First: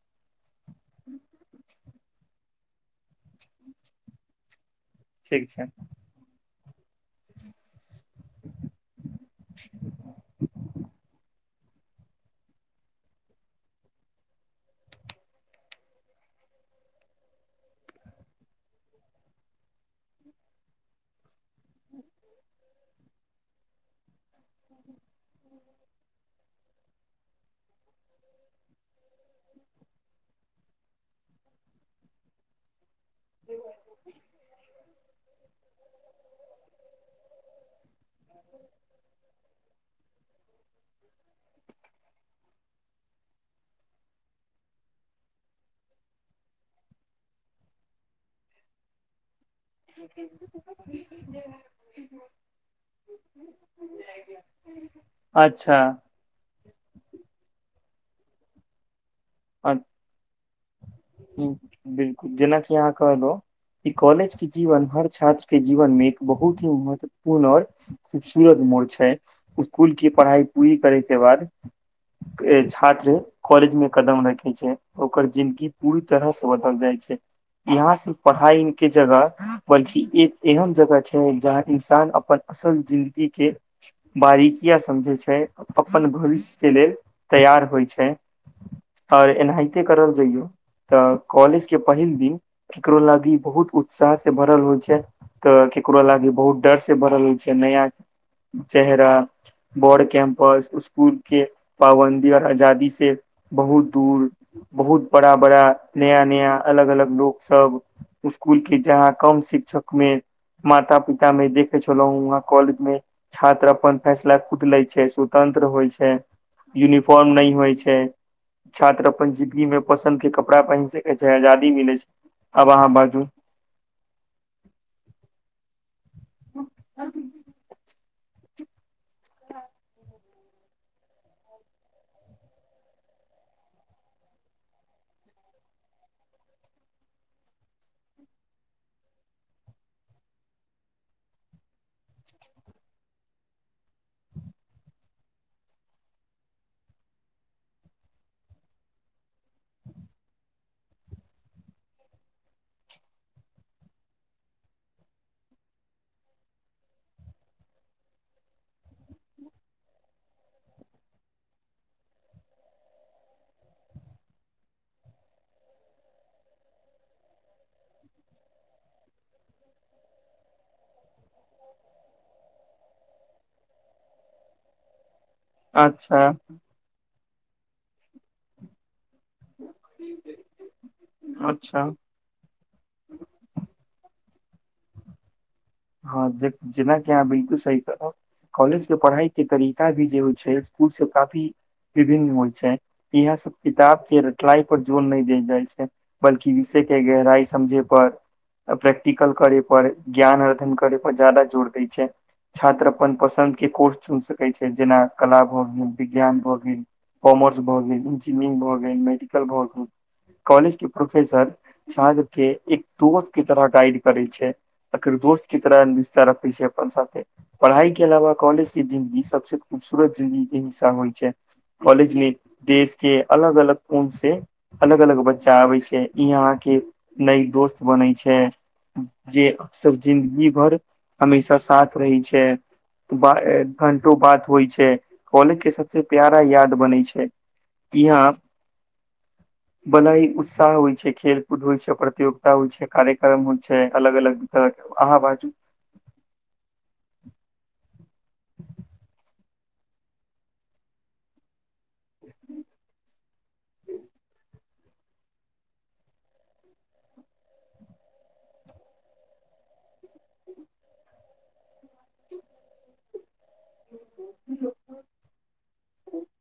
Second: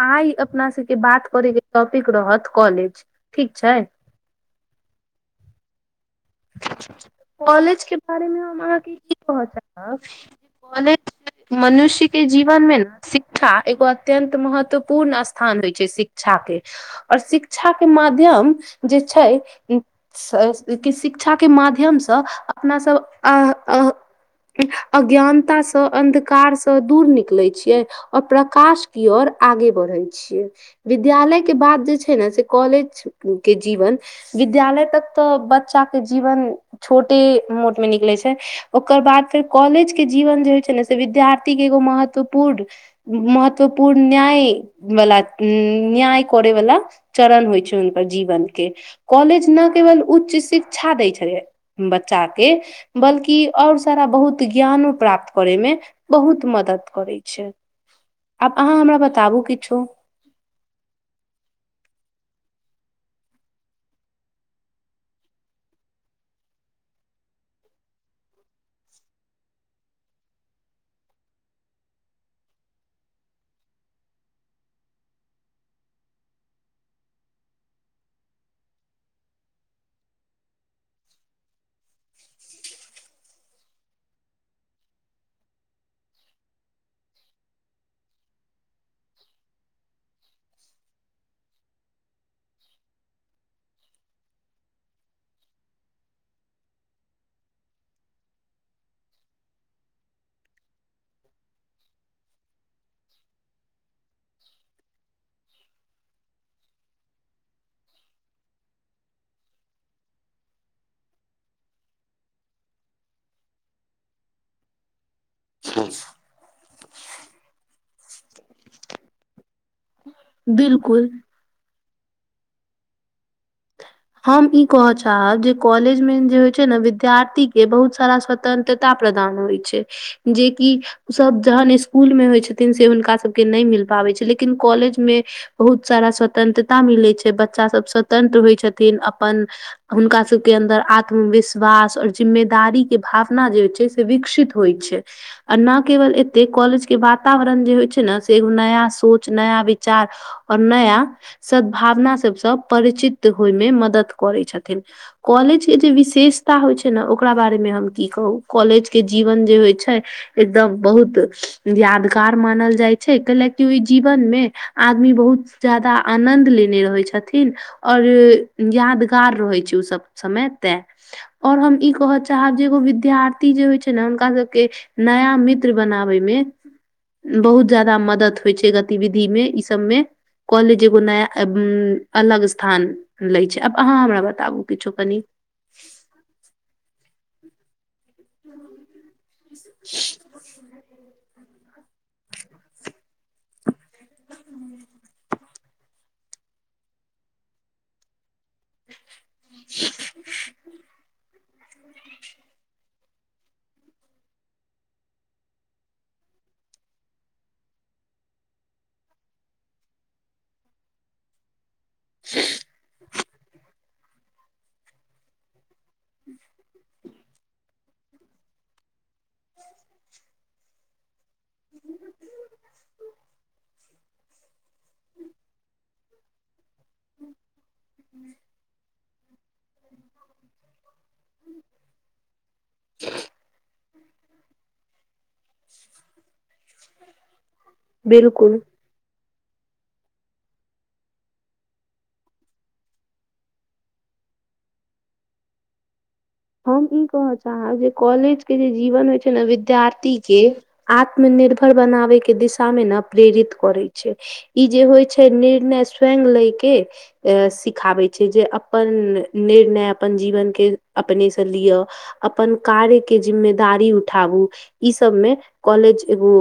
आइ अपना सभके बात करेके टॉपिक रहत कॉलेज ठीक छै। ठीक छै कॉलेजके बारेमे हम अहाँकेँ कि पहुँचब कॉलेज मनुष्य के जीवन मे ने शिक्षा एगो अत्यन्त महत्वपूर्ण स्थान होई छै शिक्षा के ओर शिक्षा के माध्यम जे छै के शिक्षाके माध्यमसँ अपना सभ अ अज्ञानतासँ अन्धकारसँ दूर निकलै छिये। आओर प्रकाश कि और आगे बढ़े छियै। विद्यालय के बाद जे छै ने से कॉलेज के जीवन विद्यालय तक तऽ बच्चा के जीवन छोटे मोट मे निकले छै ओकर बाद फेर कॉलेज के जीवन जे होई छै ने से विद्यार्थी के एगो महत्वपूर्ण महत्वपूर्ण न्याय वला न्याय करे वला चरण होई छै, हुनकर जीवन के कॉलेज ने केवल उच्च शिक्षा दै छलै बच्चाके बल्कि आओर सारा बहुत ज्ञानो प्राप्त करयमे अच्छा बहुत मदद करै छै। आब अहाँ हमरा बताबु अ बिलकुल जेनाकि अहाँ कहलौ ई कॉलेज के जीवन हर छात्र के जीवन मे एक बहुत ही महत्वपूर्ण आओर खूबसूरत मोड़ छै स्कुल के पढ़ाइ पूरी करै के बाद छात्र कॉलेज मे कदम रखे छै ओकर जिंन्दगी पूरी तरहसँ बदल जाइ छै। यहाँ से पढ़ाई के जगह बल्कि एक एहन जगह छै जहाँ इन्सान अपन असल जिन्दगी के बारीकिया समझै छै अपन भविष्य के लेल तैयार होइ छै, आओर एनाहिते करल जइयौ तऽ कॉलेज के पहिल दिन ककरो लागी बहुत उत्साह से भरल होइ छै, तऽ केकरो लागी बहुत डर से भरल छै नया चेहरा बोर्ड कैम्पस स्कूल के पाबन्दी आओर आजादी से बहुत दूर बहुत बड़ा बड़ा नया नया अलग अलग लोक सब स्कुल के जहाँ कम शिक्षकमे माता पिता मे देखे छलौ वहाँ कॉलेज में छात्र अपन फैसला खुद लै छै, तंत्र होइ छै यूनिफॉर्म नहि होइ छै। छात्र अपन जिदगी में पसन्द के कपड़ा पहिन बिल्कुल सकैत छै आजादी मिलैत छै आब अहाँ बाजू हम ई कहऽ चाहब जे कॉलेज में जे होइ छै ने विद्यार्थी के बहुत सारा स स्वतन्त्रता प्रदान होइ छै जेकि ओसभ जहन स्कुल मे होइत छथिन से हुनकासभके नहि मिल पाबैत छै लेकिन कॉलेजमे बहुत सारा स्वतंत्रता मिलैत छै बच्चा सभ स्वतंत्र होइ छथिन अपन हुनका सभके अन्दर आत्मविश्वास आ़ओर जिम्मेदारी के भावना जे होइ छै विकसित होइ छै आ नहि केवल एतेक कॉलेजके वातावरण जे होइ छै ने से एगो नया सोच नया विचार आओर नया सद्भावना सबसँ परिचित होयमे मदद करैत छथिन कॉलेजके जे विशेषता होइ छै न ओकरा बारेमे हम की कहू कॉलेजके जीवन जे होइ छै एकदम बहुत यादगार मानल जाइ छै कैलाकि ओहि जीवन मे आदमी बहुत जादा आनन्द लेने रहै छथिन आओर यादगार रहै छै उ सब समय ते आओर हम ई कहय चाहब जे एगो विद्यार्थी जे होइ छै ने हुनका सबके नया मित्र बनाबे अच्छा मे बहुत जायदा मदद होइ छै गतिविधि मे ई सब मे कॉलेज एगो नया अच्छा अलग स्थान लै छै आब अहाँ हमरा बताबू किछो कनि हँ जे जेना कहाँ बिलकुल सही कहलौ कॉलेजके पढ़ाइ के तरीका भी जे होइ छै स्कुल से काफी विभिन्न होइ छै इहा सब किताब के रटलाइ पर जोर नहि देल जाइ छै बल्कि विषय के गहराइ समझे पर प्रैक्टिकल करे पर ज्ञान कर पर जादा जोर दै छै छात्र अपन पसन्द के कोर्स चुन सकैत छै जेना कला भऽ गेल विज्ञान भए गेल कॉमर्स भऽ गेल इंजीनियरिंग भऽ गेल मेडिकल भऽ गेल कॉलेज के प्रोफेसर छात्र के एक दोस्त के तरह गाइड करे छै एकर दोस्त चित्र विस्तार अपै छै अपन साथे पढ़ाई के अलावा कॉलेज के जिन्दगी सभसे खूबसूरत जिंदगी के हिस्सा होई छै कॉलेज ली देश के अलग अलग कोन से। अलग अलग बच्चा आबे छै इ यहा के नई दोस्त बनै छै जे अकसर जिन्दगी भर। हमेशा साथ रहै छै घंडटो बात होई छै कॉलेज के सभसँ प्यारा याद बनै छै यहाँ बिलकुल [inaudible] वाला ही उत्साह होई छै खेल कूद होई छै प्रतियोगिता होई छै कार्यक्रम होई छै अलग अलग तरह के अहाँ बाजू हम ई कहय चाहब जे कॉलेज के जे जीवन होई छै ने विद्यार्थी के आत्म निर्भर बनाबे के दिशा मे ने प्रेरित करै छै इ जे होय छै निर्णय स्वयं लय के सिखाबै छै जे अपन निर्णय अपन जीवन के अपने से लिअ अपन कार्य के जिम्मे। दारी उठाबू ई सभ मे कॉलेज एगो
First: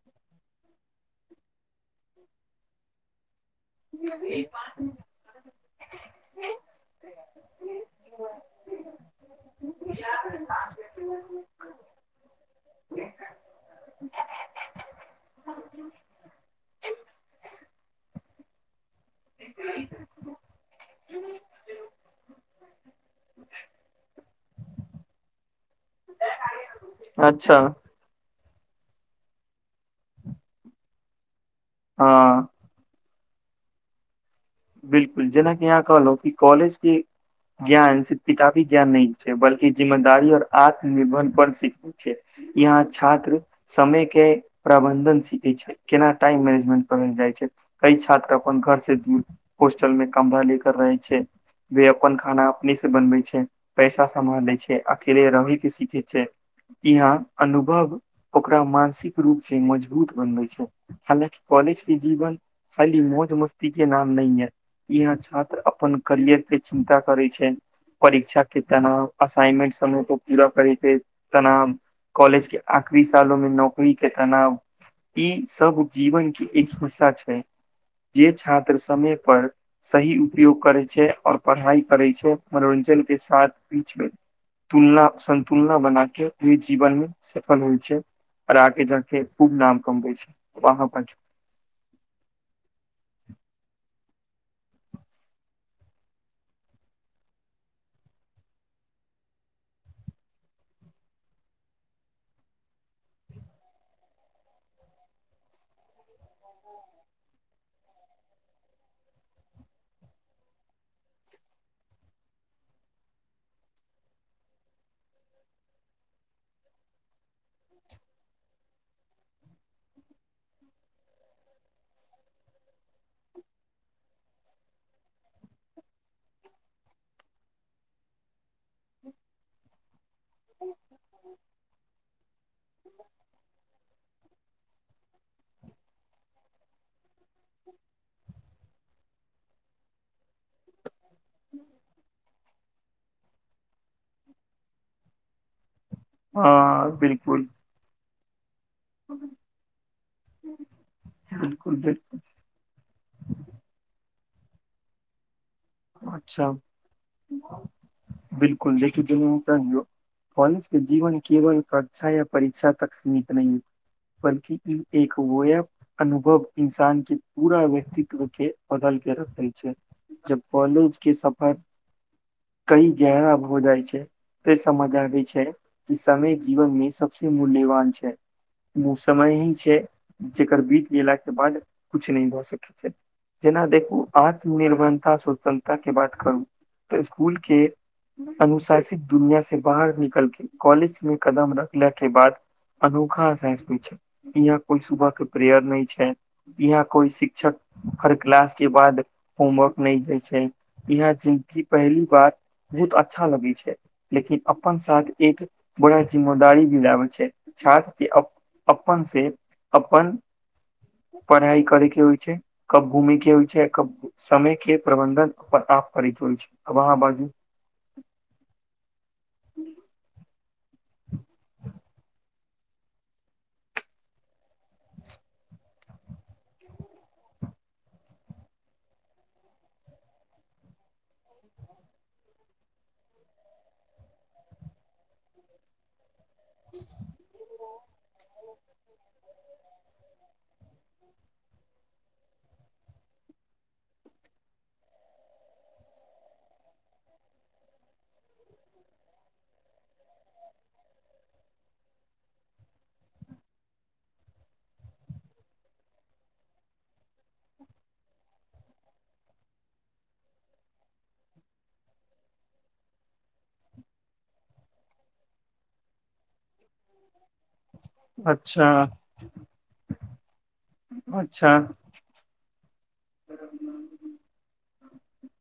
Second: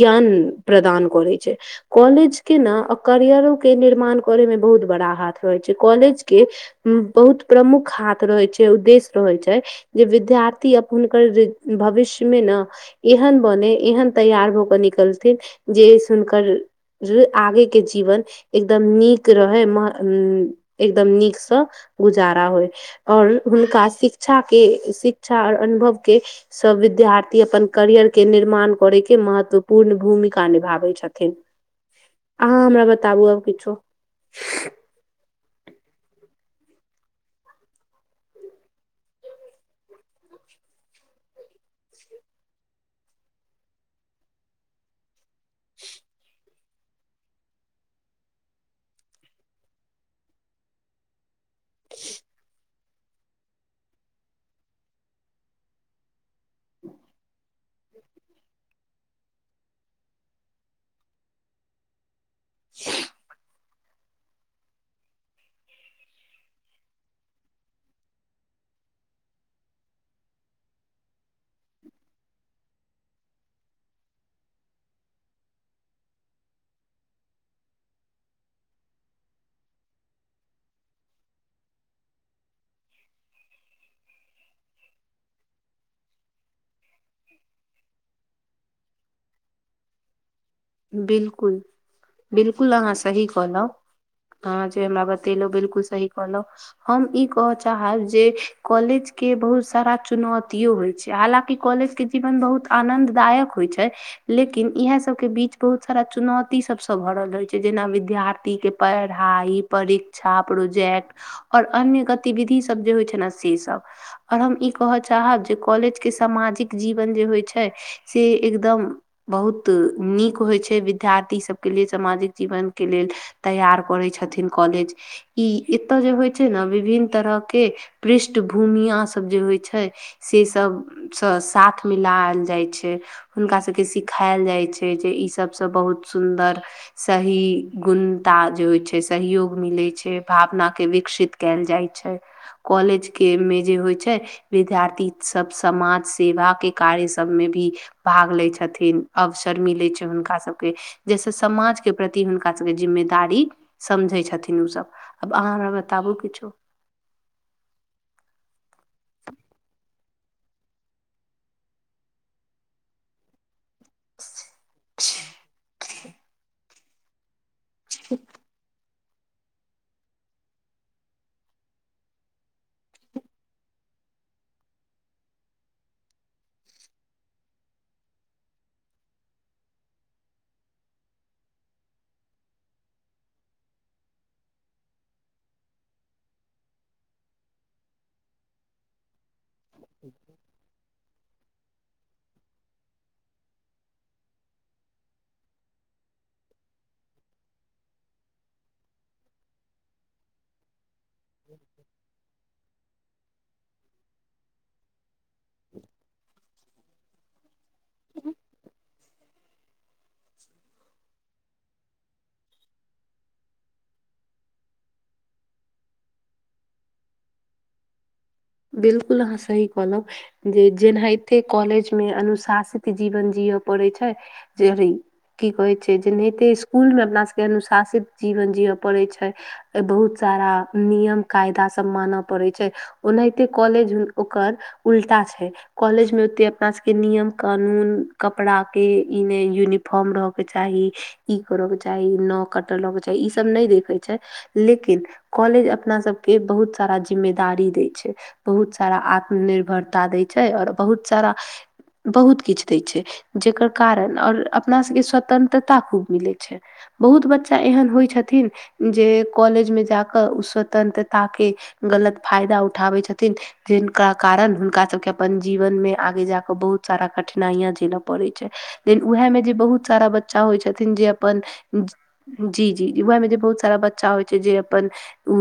ज्ञान प्रदान करै छै कॉलेज के ने आ करियरो के निर्माण करे मे बहुत बड़ा हाथ रहै छै कॉलेज के बहुत प्रमुख हाथ रहे छै उद्देश्य रहै छै। जे विद्यार्थी अपन हुनकर भविष्यमे न एहन बने एहन तैयार भऽ क निकलथिन जे सुुनकर। जे आगे के जीवन एकदम नीक। रहै एकदम नीकसँ। जारा होय और हुनका शिक्षा के शिक्षा और अनुभव के सभ विद्यार्थी अच्छा अपन करियर के निर्माण करै के महत्वपूर्ण भूमिका निभाबै छथिन। ह ह हमरा बताबु आब किछो बिल्कुल जेनाकि अहाँ कहलहु कि कॉलेज के ज्ञान किताबी ज्ञान नै छै बल्क जिम्मेदार और आत्म निर्भर पर सिख यहा छात्र समय के प्रबंधन स केना टाइम मैनेजमेट करल जाइ छै कई छात्र अपन घर से दूर होस्टल मे कमरा ले कर रहे छै। ल वे अपन खाना अपने बनबै छै, पैसा सम्हालै छै, अकेले रहै के सीखे छै। यहा अनुभव ओकरा मानसिक रूप से मजबूत बनबे छै। हालाकि कॉलेज के जीवन खाली मौज मस्ती के नाम नयये यहा छात्र अपन करियर के चिन्ता करे छै परीक्षा के तनाव, असाइनमेट समयप पूरा करैके तनाव कॉलेज के आखरी सालोमे नौकरी के तनाव ई सभ जीवन के एक हिस्सा छै। जे छात्र समय पर सही उपयोग करै छै, और पढ़ाई करै छै, मनोरञजन के साथ। बीचमे तुलना संन्तुलना बना के, ओइ जीवन मे सफल होई छै आर आगे जाके खूब नाम कमबै छै। वहाँ पर बिल्कूल, बिल्कूल अहाँ सही कहऽ लउ ह जे हमरा बतेलहु बिल्कूल सही कहलो हम ई कहय चाहब जे कॉलेज के बहुत सारा चुनौतियो होई छै। हालकि कॉलेज के जीवन बहुत आनन्ददायक होई छै। लेकिन इएह सभके बीच बहुत सारा चुनौती सब सब भरल रहै छै जेना विद्यार्थी के पढ़ाइ, परीक्षा, प्रोजेक्ट आओर अन्य गतिविधि सब जे होइ छै ने से सब। आओर हम ई कह चाहब जे कॉलेज के सामाजिक जीवन जे होइ छै से एकदम बहुत नीक होइ छै विद्यार्थी सबके लिए, सामाजिक जीवन के लेल तैयार करै छथिन कॉलेज ई एतऽ जे होइ छै ने विभिन्न तरहके पृष्ठभूमिया सब जे होइ छै से सबसँ साथ मिलायल जाइ छै, हुनका सबके सिखायल जाइ छै हे जे ई सब बहुत सुन्दर सही गुंता जे होइ छै सहयोग मिलै छै, भावना के विकसित कयल जाइ छै कॉलेज के मे जे होइ छै, विद्यार्थी सब समाज सेवा के हँ कार्य सब बिलकुल में भी भाग लय छथिन। अवसर मिले छै हुनका के जैसे बिलकुल समाज के बिलकुल प्रति हुनका सबके जिम्मेदारी समझै छथिन ओ सब। आब अहाँ हम अच्छा बिलकुल देखू [inaudible] कौलेज के जीवन केवल कक्षा या परीक्षा तक सीमित नहि बल्कि ई एक वोयब अनुभव इन्सान के पूरा व्यक्तित्व के बदल के रखय छै जब कॉलेज के सफर कही गहरा भऽ जाइ छै ते समझ आबे छै कि समय जीवन मे सबसे मूल्यवान छै ओ समय ही छै जकर बीत गेलाके बाद कुछ नहि भऽ सकैत छै जेना देखू आत्मनिर्भन्ता स समता के बात करू तऽ स्कुल के अनुशासित दुनिया से बाहर निकल के कॉलेज में कदम रखला के बाद अनोखा अहसास छै इहाँ कोइ सुभ के प्रेयर नहि छै इहाँ कोई शिक्षक हर क्लास के बाद होमवर्क नहि दै छै ए यहाँ जिनकी पहली बात बहुत अच्छा लगै छै लेकिन अपन साथ एक बड़ा जिम्मेदारी भी लाबे छै। छात्र के अब अप्पन से अप्पन पढ़ाइ करै के होइ छै, कब घूमि के होइ छै कब समय के प्रबंधन छै। अब अहाँ बाजू बिल्कुल अहां सही कहलौ जे जेनाहिते कॉलेज मे अनुशासित जीवन जियऽ पड़ै छै। जे की कहै छै। जेनाहिते स्कुलमे अपना सभके अनुशासित जीवन जियय पड़ै छै। बहुत सारा नियम कायदा सब मानऽ पड़ै छै। ओनाहिते कॉलेज ओकर उल्टा छै। कॉलेज में ओते अपना सबके नियम कानून कपड़ा के इ ने यूनिफॉर्म रह के चाही ई करऽ के चाही न कटल के चाही ई सब नहि देखे छै। छै। लेकिन कॉलेज अपना सब के बहुत सारा जिम्मेदारी दे बहुत सारा आत्मनिर्भरता दै छै। आओर बहुत सारा बहुत किछु दै छै। जेकर कारण आओर अपना सबके स्वतंत्रता खूब मिलै छै। बहुत बच्चा एहन होइ छथिन। जे कॉलेज में जाकऽ ओ स्वतंत्रता के गलत फायदा उठ उठाबै छथिन। जिनका कारण हुनका सबके अपन जीवन मे आगे जा कऽ बहुत सारा कठिनाइयाँ झेलऽ पड़ै छै। अच्छा लेकिन उएहमे जे बहुत सारा बच्चा होइ छथिन। जे अपन अच्छा जी जी उह मे जे बहुत सारा बच्चा होइ छै। जे अपन ओ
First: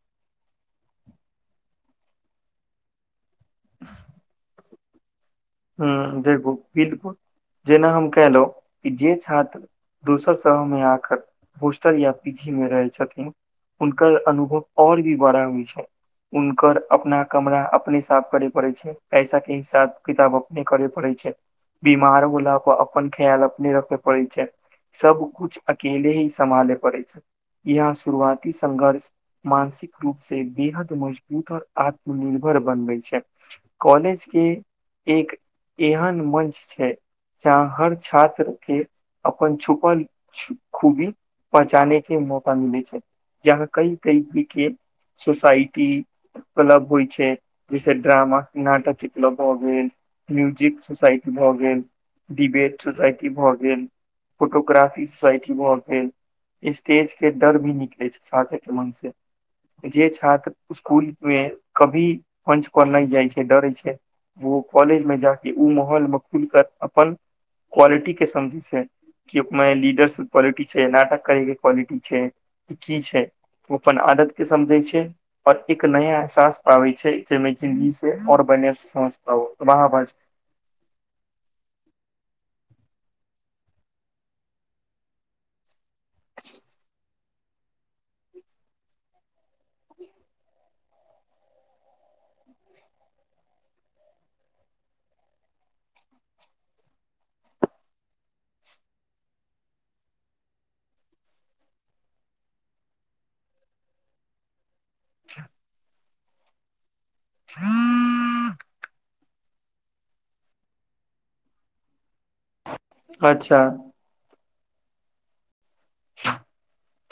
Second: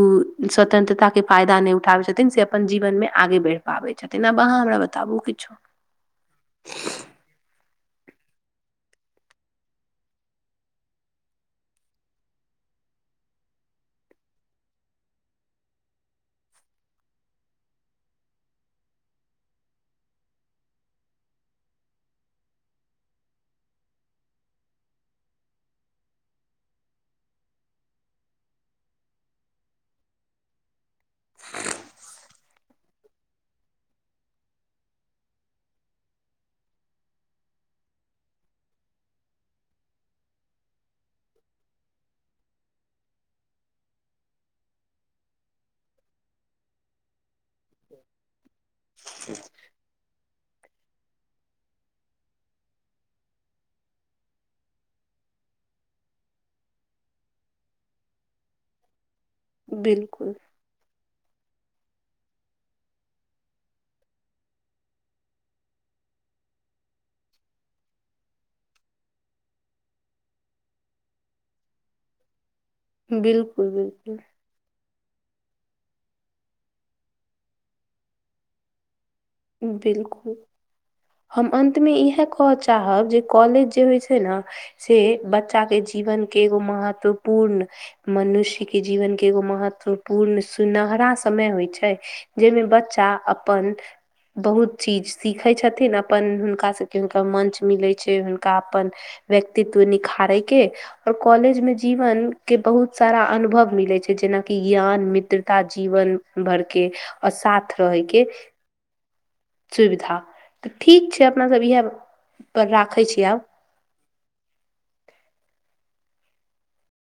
स्वतंत्रता केँ फायदा नय उठाबै छ थिन से अपन जीवनमे आगे बैढ़ पाबै छथिन। आब अहाँ हमरा बताबू किछो हूँ देखू बिलकुल जेना हम केहलो कि जे छात्र दोसर शमे आ कर होस्टल या पी जी मे रहैत छथिन। हुनकर अनुभव आओर भी बड़ा होइ छै। उनकर अपना कमरा अपने साफ करे पड़े छै। पैसा केँ हिसाब किताब अप ने करे पड़ै छै बीमारो होला पर अपन ख्याल अपने रखे पड़ै छै। सब कुछ अकेले ही सम्भाले पड़ै छै। ई अहाँ शुरुआती संघर्ष मानसिक रूप से बेहद मजबूत आओर आत्मनिर्भर बनबै छै। कॉलेज केँ एक एहन मंच छै जहाँ हर छात्र केँ अपन छुपल खूबी पहचाने केँ मौका मिलै छै। जहाँ कई तरीके केँ सोसाईटी क्लब होइ छै। जैसे ड्रामा नाटक केँ क्लब भऽ गेल। म्यूजिक सोसाइटी भऽ गेल। डिबेट सोसाईटी भऽ गेल फोटोग्राफी सोसाईटी भऽ गेल। स्टेज केँ डर भी निकले छै। छात्र केँ मन से जे बिल्कुल छात्र उसकुल मे कभी मंच पर नय जाइ छै। डरे छै उ कॉलेज मे जा केँ उ माहौलमे खूल कर अपन क्वालिटी केँ समझै छै। की उपमे लीडरशप क्वालिटी छै नाटक करै केँ क्वालिटी छै। की - की छै बिल्कुल ओ अपन बिल्कुल आदत केँ समझै छै। पर एक नया एहसास पाबै छै। जेहिमे जिन्दगी से आओर बढिया से समझ पाबो वाह भाई बिलकुल हम अन्तमे इहै कहऽ चाहब जे कॉलेज जे होइ छै। नऽ से एक बच्चा केँ जीवन केँ एगो महत्वपूर्ण मनुष्य केँ जीवन केँ एगो महत्वपूर्ण सुनहरा समय होइ छै। जहिमे बच्चा अपन बहुत चीज सीखै छथिन अपन हुनकास सभ केँ हुनकर मंच मिलै छै। हुनका अपन व्यक्तित्व निखारै केँ आओर कॉलेजमे जीवन केँ बहुत सारा अनुभव मिलै छै। जेनाकि ज्ञान मित्रता जीवन भर केँ आओर साथ रहै केँ सुविधा तऽ ठीक छै। अपना सब इह पर रा अच्छऽ